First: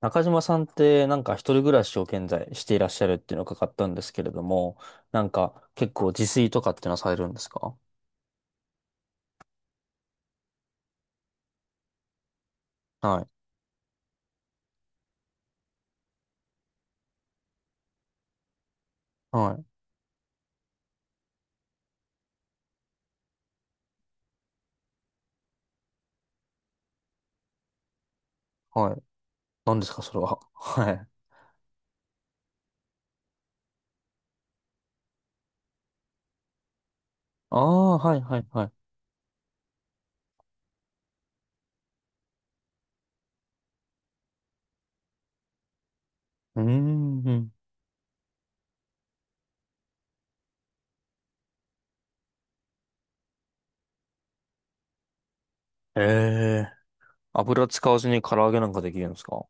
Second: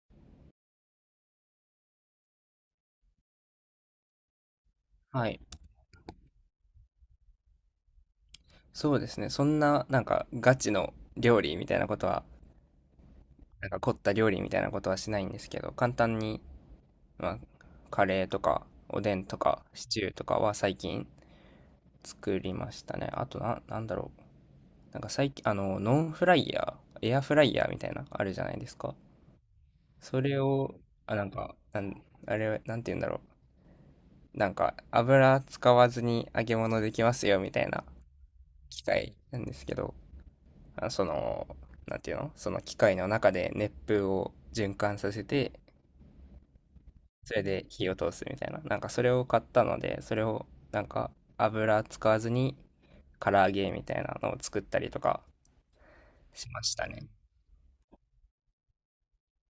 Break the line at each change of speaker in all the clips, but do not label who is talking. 中島さんってなんか一人暮らしを現在していらっしゃるっていうのを伺ったんですけれども、な
は
ん
い。
か結構自炊とかっていうのはされるんですか？
そうですね。そんな、なんか、ガチの料理みたいなことは、
はい。
なんか凝った料理みたいなことはしないんですけど、簡単に、まあ、カレーとか、おでんと
はい。
か、シチューとかは最近作りましたね。あとな、なんだろう。なんか最近、ノンフライヤー、エアフライヤーみたいな、あるじゃないです
は
か。
い。何ですかそれ
それ
は？
を、
はい。
あ、なんか、あれ、なんて言うんだろう。なんか、油使わずに揚げ物できますよ、み
あ
たいな
あ、はい、はい、はい。
機械なんですけど、その、なんていうのその機械の中で熱風を循環させて、
うーん。う
それ
ん。
で火を通すみたいな。なんかそれを買ったので、それをなんか油使わずに唐揚げみたいなのを作ったりとか
え
しま
え。
したね。
油使わずに唐揚げなんかできるんですか？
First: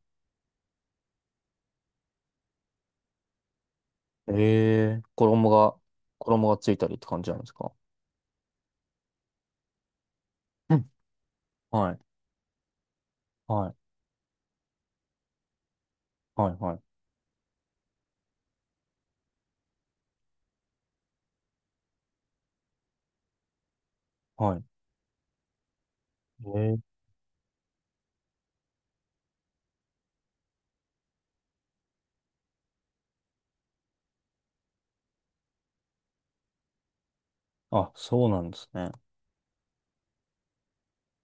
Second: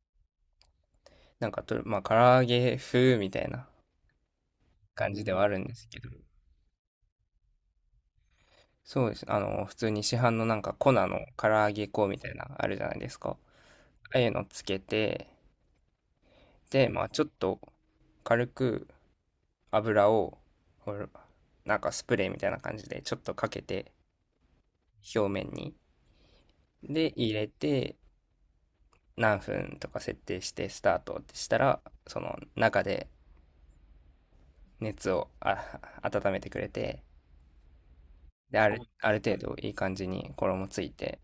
なんかと、まあ唐揚げ風みたいな
ええ。
感じではあ
衣
るんで
が、
すけど、
衣がついたりって感じなんですか？
そうです。あの、普通に市販のなん
う
か
ん。
粉の唐揚げ
はい。
粉みたいな、あるじゃないですか。
はい。
ああいうのつけて、
はい、はい、
で、まあちょっと軽く油を、ほなんかスプレーみたいな感じでちょっとかけて
はい。
表面に。
ええ。
で、入れて何分とか設定してスタートってしたら、その中で熱をあ温めてくれて、
あ、そうなんで
で、
すね。
ある程度いい感じに衣ついて、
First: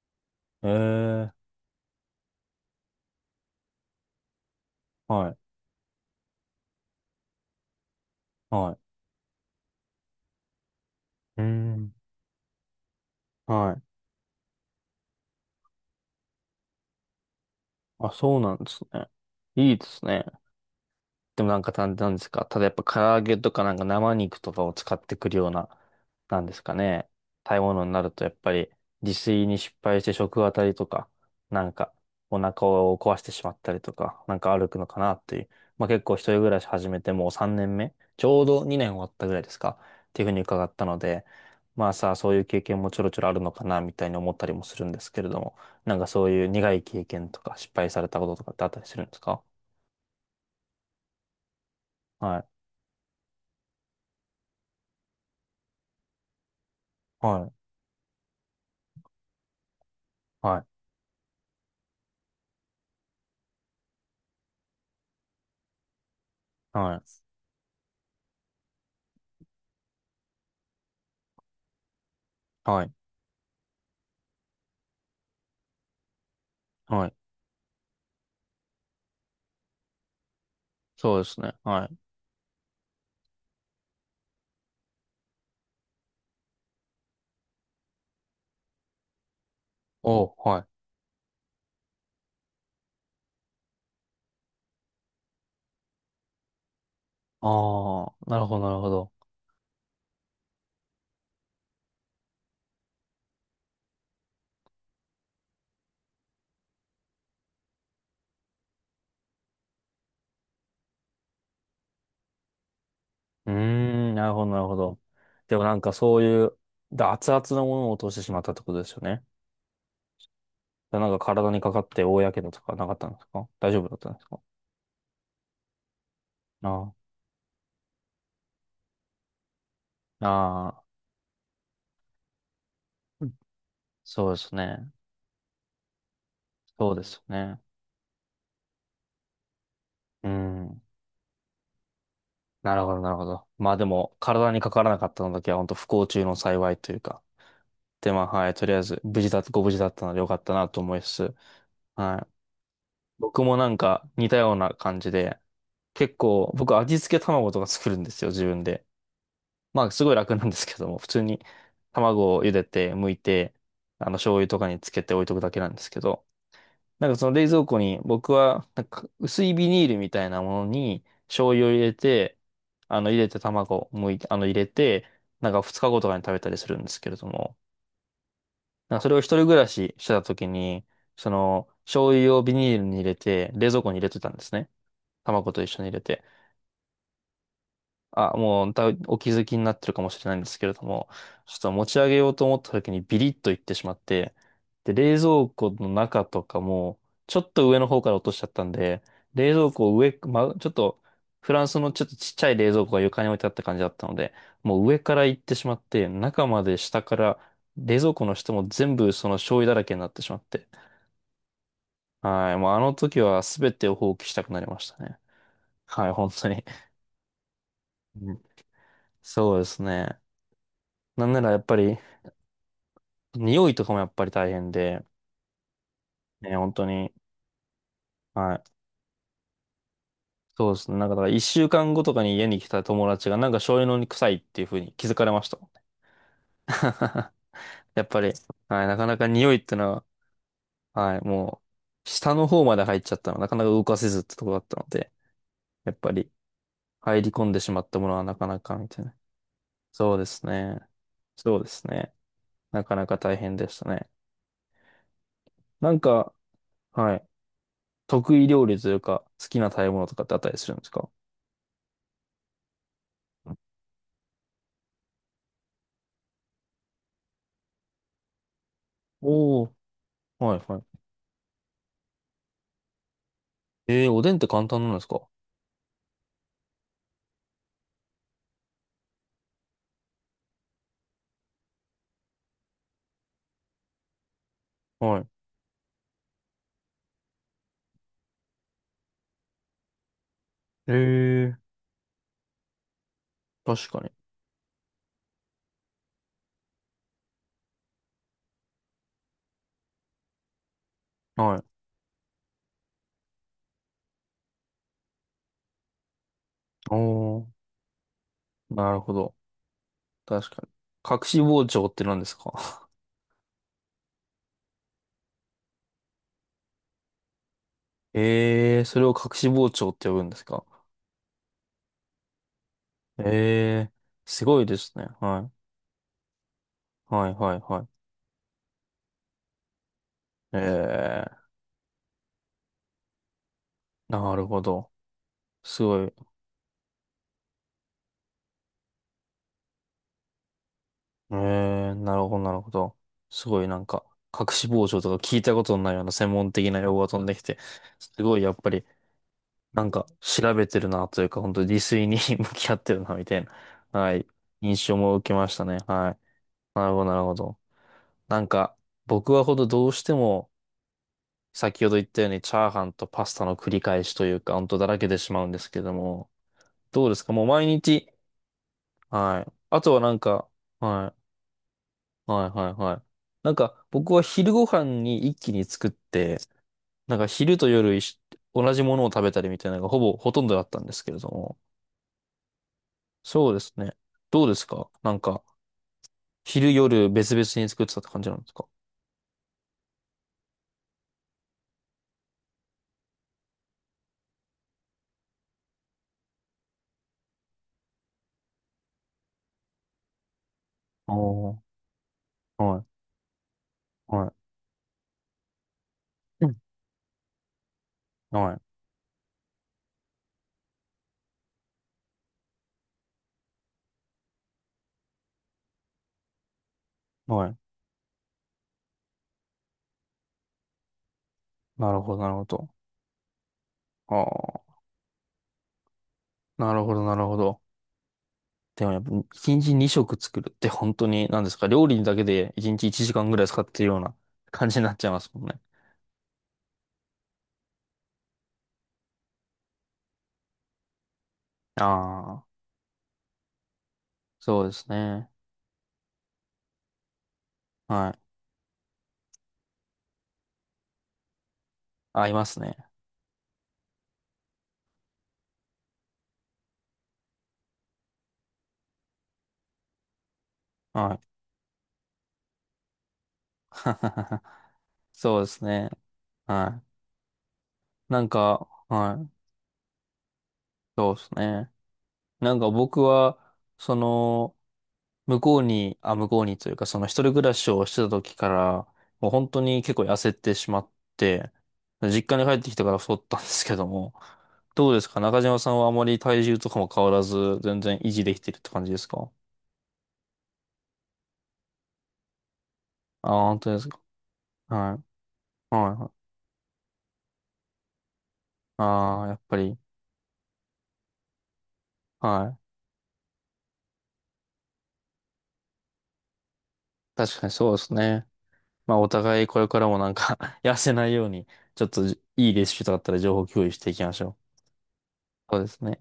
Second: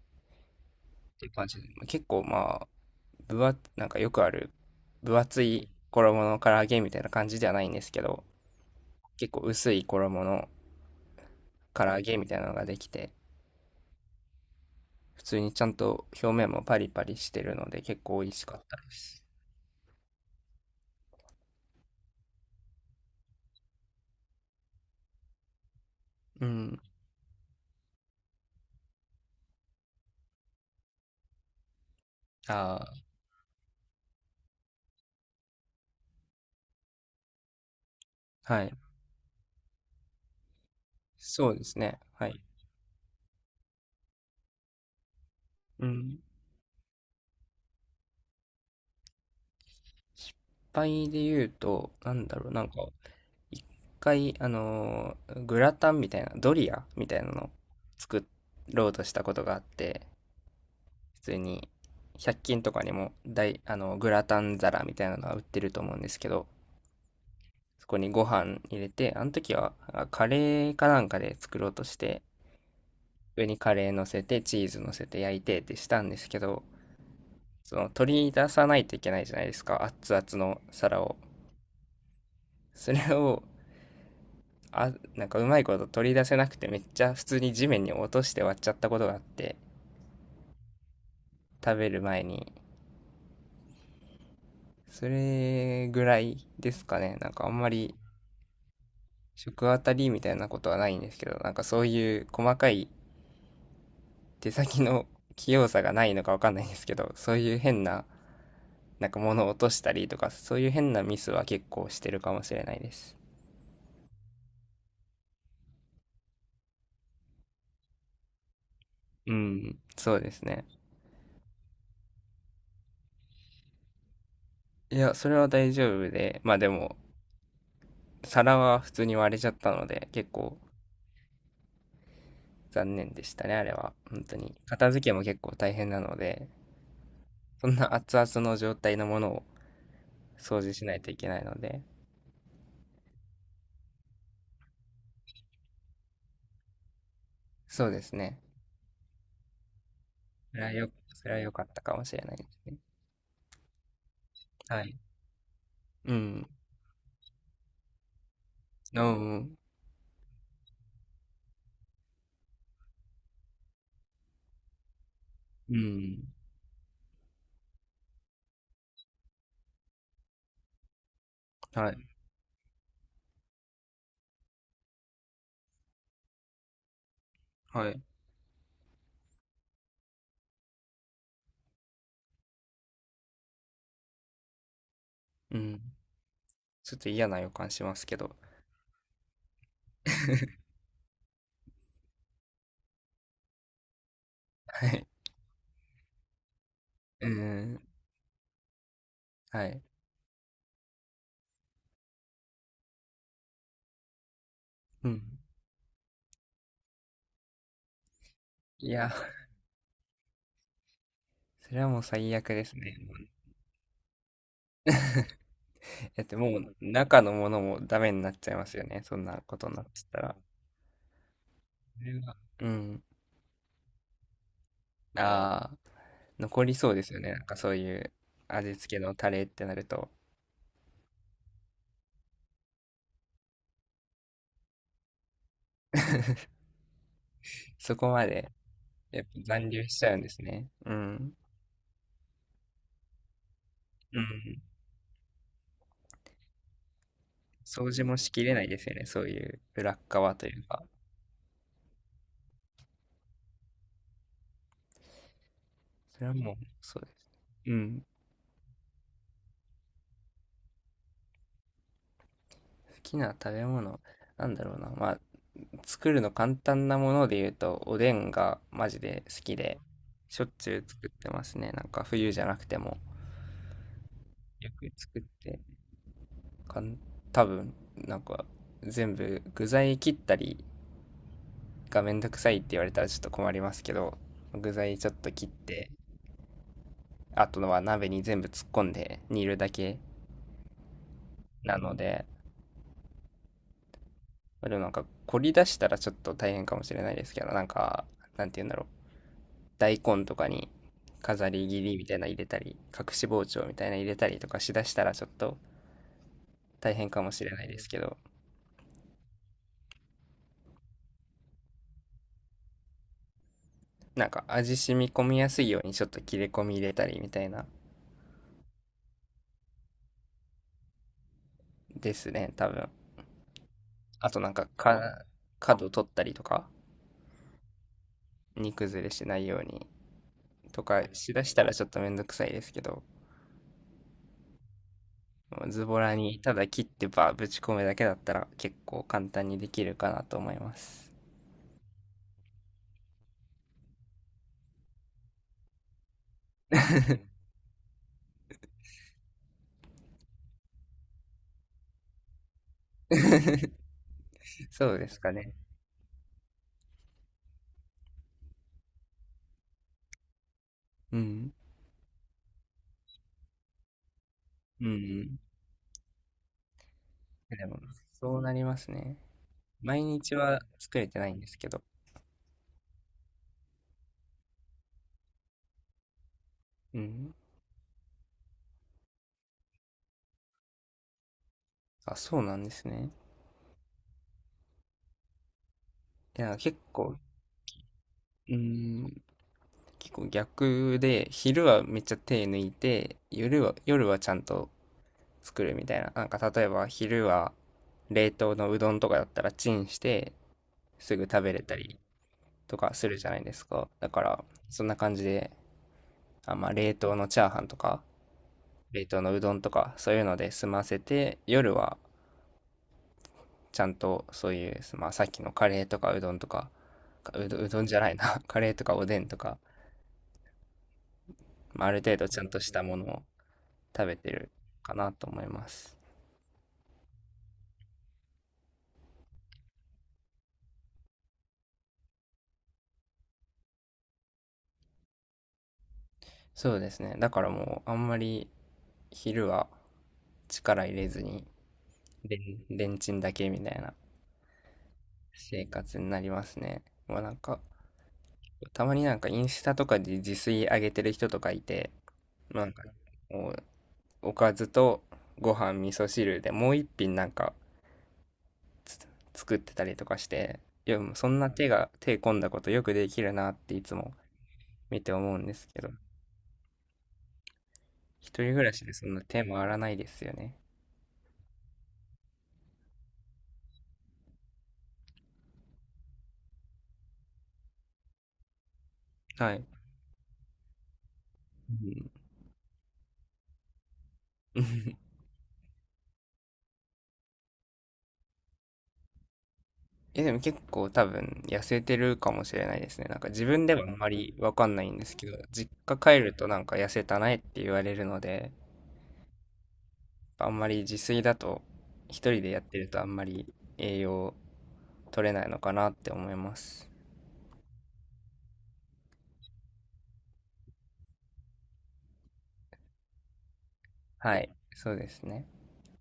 って
え
感
え。
じで。結構まあ、なんかよくある分
はい、
厚い衣の唐揚げみたいな感じではないんですけど、
はい。
結構薄い衣の
うー
唐
ん。
揚げみたいなのができて、
はい。
普通にちゃんと表面もパリパリしてるので結
あ、
構美味
そう
し
な
か
ん
っ
で
た
す
で
ね。
す。
いいですね。でもなんか、なんなんですか、ただやっぱ唐揚げとかなんか生肉とかを使ってくるような、な
う
んですか
ん。
ね。食べ物になるとやっぱり自炊に失敗して食当たりとか、なんかお腹を
あ
壊してしまったりとか、なんか歩くのかなっていう。まあ結構一人暮らし始めてもう3年目、ちょう
あ、は
ど
い。
2年終わったぐらいですか、っていうふうに伺ったので、
そうです
まあ
ね。
さあ
は
そうい
い。
う経験もちょろちょろあるのかなみたいに思ったりもするんですけれども、
う
なんか
ん。
そういう苦い経験とか失敗されたこととかってあったりするんですか？
失敗で言うと、なんだ
はい。
ろう、なんか、一回、グラタンみたいな、ドリアみたいなの
は
を
い。
作ろうとしたことがあって、
はい。
普通に、100均とかにも大、あの、グラタン皿みたいなのが売ってると思うんですけど、
はい。
そこにご飯入れて、あの時はカレーかなんかで作ろうとして、
はい。
上にカレー乗せて、チーズ乗せて焼いてってしたんですけど、
はい。
その取り出さないといけないじゃないですか、熱々の皿
そ
を。
うですね。はい。
それを、あ、なんかうまいこと取り出せなくてめっちゃ普通に地面に落として割っちゃったことがあって、
おう、はい。
食べる前に。それぐらいですかね。なんかあんまり
ああ、なるほど、なるほど。
食あたりみたいなことはないんですけど、なんかそういう細かい手先の器用さがないのかわかんないんですけど、そういう変ななんか物を落としたりとか、そういう変なミスは結構してるかもしれないです。
うーん、なるほど、なるほど。でもなんかそういう、熱々のものを落としてしまったってことですよね。
うん、そうですね。
なんか体にかかって大やけどとかなかったんですか？大丈夫だったんですか？
いや、それは大丈夫で、まあでも、
あ
皿は普通に割れちゃったので、
あ、
結構
ああ、
残念で
うん。
したね、あれは。本
そう
当
で
に。
すね。
片付けも結構大変なので、
そうですよね。
そんな熱々の状態のものを
う
掃除
ん。
しないといけないので、
なるほど、なるほど。まあでも、体にかからなかったのだけは本当不幸中の幸いというか。
そうで
で、
す
まあ、
ね。
はい、とりあえず、無事だ、ご無事だったのでよかったなと思いつ
そ
つ、
れは良かったかもしれ
はい。
ないですね。
僕もなんか似たような
はい。
感じで、
う
結
ん。
構僕味付け卵とか作るんですよ、自分で。
うん。
まあすごい楽なんですけども、普通に卵を茹でて、剥いて、あの醤油とかにつけて置いとくだけなん
う
ですけ
ん。
ど、なんかその冷蔵庫に僕はなんか薄いビニールみたいなものに醤油を入
は
れ
い。
て、あの入れて卵を剥いて、あの入れて、なんか2日後とかに食べたりするんですけれども、
はい。
なんかそれを一人暮らししてた時に、その醤油をビニールに入れて冷蔵庫に入れてたんですね。卵
う
と一
ん。
緒に入れて。
ちょっと嫌な予感しますけど。
あ、もう、お気づきになってるかもしれないんです けれども、ちょっと持ち上げようと思った時にビリッといってしまって、
は
で、
い。
冷蔵庫の中とかも、
うー
ちょっと上
ん。
の方から落としちゃったんで、冷
は
蔵
い。
庫を上、ま、ちょっと、フランスのちょっとちっちゃい冷蔵庫が床に置いてあった感じだったので、もう上
う
か
ん。
ら行ってしまって、中まで下から、冷蔵庫の下も
い
全
や、
部その醤油だらけになってしまって、
それはもう最悪
はい、
で
もう
す
あの
ね。
時は全てを放棄したくなりましたね。はい、
だっ
本
て
当
も
に。
う中のものもダメにな
う
っ
ん。
ちゃいますよね。そんな
そ
こ
うで
とに
す
なっちゃった
ね。
ら。
なんならやっぱり、
それはうん。
匂いとかもやっぱり大変で、
ああ、
ね、
残
本
り
当
そうで
に、
すよね。なんかそういう
はい。
味付けのタレってなると、
そうですね。なんか、だから一週間後とかに家に来た友達が、なんか醤油のに臭いっていう風に気づかれましたもんね。
そ
やっ
こ
ぱ
ま
り、
で
はい、なかな
やっ
か
ぱ
匂いっ
残
て
留し
の
ちゃうんですね。う
は、はい、
ん。
もう、下の方まで入っちゃったの、なかなか動かせず
う
ってとこだ
ん。
ったので、やっぱり、入り込んでしまっ
掃
た
除
もの
も
は
し
な
き
か
れ
な
ない
か、
です
み
よ
たい
ね。
な。
そういう裏っ
そうで
側
す
という
ね。
か。
そうですね。なかなか大変でしたね。なん
それ
か、
はもうそうで
はい、
す。うん。
得意料理というか、好きな食べ物とかってあったりするんですか？
好きな食べ物、なんだろうな。まあ、作るの簡単なもので言うと、おでんがマジで好き
お。は
で、しょっ
い
ちゅ
は
う
い。
作ってますね。なんか冬じゃなくても。
えー、おでんって簡
よ
単
く
なんです
作っ
か？
て、かん、多分、なんか全部具材切ったりがめんどくさいって言われたらちょっと困りますけど、具材ちょっ
はい。
と切って、あとは鍋に全部突っ込んで煮るだけ
えー、
なので、
確かに。
でもなんか凝り出したらちょっと大変かもしれないですけど、なんか、なんて言うんだろう。大根とかに飾
はい。
り切りみたいなの入れたり、隠し包丁みたいなの入れたりとかしだしたらちょっと大
お
変かもしれな
ー、
いですけど、
なるほど。確かに。隠し包丁って何ですか？
なんか味染み込みやすいようにちょっと切れ込み入れたりみたいな
えー、それを隠し包丁って呼ぶんですか？
ですね、多分。
えー、
あと
す
なん
ごい
か
ですね。はい。
角取ったりとか、
はいはいはい。
煮崩れしないように
え
とかし
ー、
だしたらちょっとめんどくさいですけど、
なるほど。す
ズボ
ごい。
ラにただ切ってばぶち込むだけだったら結構簡単にできるかなと思います。
えー、なるほどなるほど。すごいなんか、隠し包丁とか聞いたことのないような専門的な用語が飛んできて、すごいやっぱりなんか調べてるなというか、本当に自炊に 向き合ってるなみたいな、はい、印
そ
象
うで
も
す
受
か
けま
ね。
したね。はい。なるほど、なるほど。なんか、僕はどうしても、
うん。
先ほど言ったようにチャーハンとパスタの繰り返しというか、本当
う
だ
んう
らけてし
ん。
まうんですけども、どうですかもう
で
毎
も、
日、
そうなりますね。
はい。あとは
毎
なん
日
か、
は作れ
は
てないんですけど。
い、はい、はい、はい。なんか、僕は昼ご飯に一気に作って、
う
なんか
ん。
昼と夜同じものを食べたりみたいなのがほぼほとんどだったんですけれども、
あ、そうなんですね。
そうですね。どうですかなんか、
いや、
昼
結
夜
構、
別々に作ってたって感じなんです
う
か？
ん、結構逆で、昼はめっちゃ手抜いて、夜は、夜はちゃんと作るみたいな。なんか例えば昼は冷凍のうどんとかだったらチンしてすぐ食
お
べ
ー、
れたりと
はい、
かするじゃないですか。だか
は
ら、そんな感じで、
い、う
あ、
ん。
まあ冷凍のチャーハンとか、
はい、
冷凍のうどんとか、そういうので済ませて、夜はちゃんとそういう、まあ、さっきのカレーとかうどんとか、
はい。
うどんじゃないな、カレーとかおでんとか、まあ、
な
ある
るほ
程
ど、な
度
る
ちゃ
ほ
んと
ど。
したものを食べてる
ああ、
かなと思います。
なるほど、なるほど。でもやっぱ、一日二食作るって本当に、何ですか、料理だけで一日一時間ぐらい使ってるような感じになっちゃいますもんね。
そうですね。だからもうあんまり昼は力入れずに、
ああ、
レンチンだけみたいな
そうですね。
生活になりますね。もうなんか、
はい。
たまになんかインスタとかで自炊上げてる人とかいて、
合います
なん
ね。
か、お、おかずとご飯、味噌汁でもう一品なんか作ってたりとかして、いや、も
は
う
い。
そんな手込んだことよくできるなっていつも 見て思
そ
う
う
ん
で
で
す
すけ
ね。
ど、
はい。なん
一人暮
か、
らしでそん
は
な
い。
手回らないですよね。
そうですね。なんか僕は、その、向こうにというか、その一人暮らしをしてた時から、もう本
は
当
い。
に結構痩せてしまって、
うん
実家に帰ってきてから太ったんですけども、どうですか 中島さんはあまり体重とかも変わらず、全然維持できてるって感じですか？
いや、でも結構多分痩せてるかもしれないですね。なん
あ
か
あ
自
ー、本
分
当
で
で
は
す
あん
か？
まりわかんない
は
ん
い。
ですけど、実
はい
家
はい。
帰るとなんか痩せたねって言われるので、
ああ、やっぱり、
あんまり自炊だと一人
は
でやっ
い。
てるとあんまり栄養取れないのかなって思います。
確かにそうですね。まあ、お互いこれからもなんか 痩せないように、ちょっといいレシピとかあったら情報共有していきましょう。
はい、そうですね。
そうですね。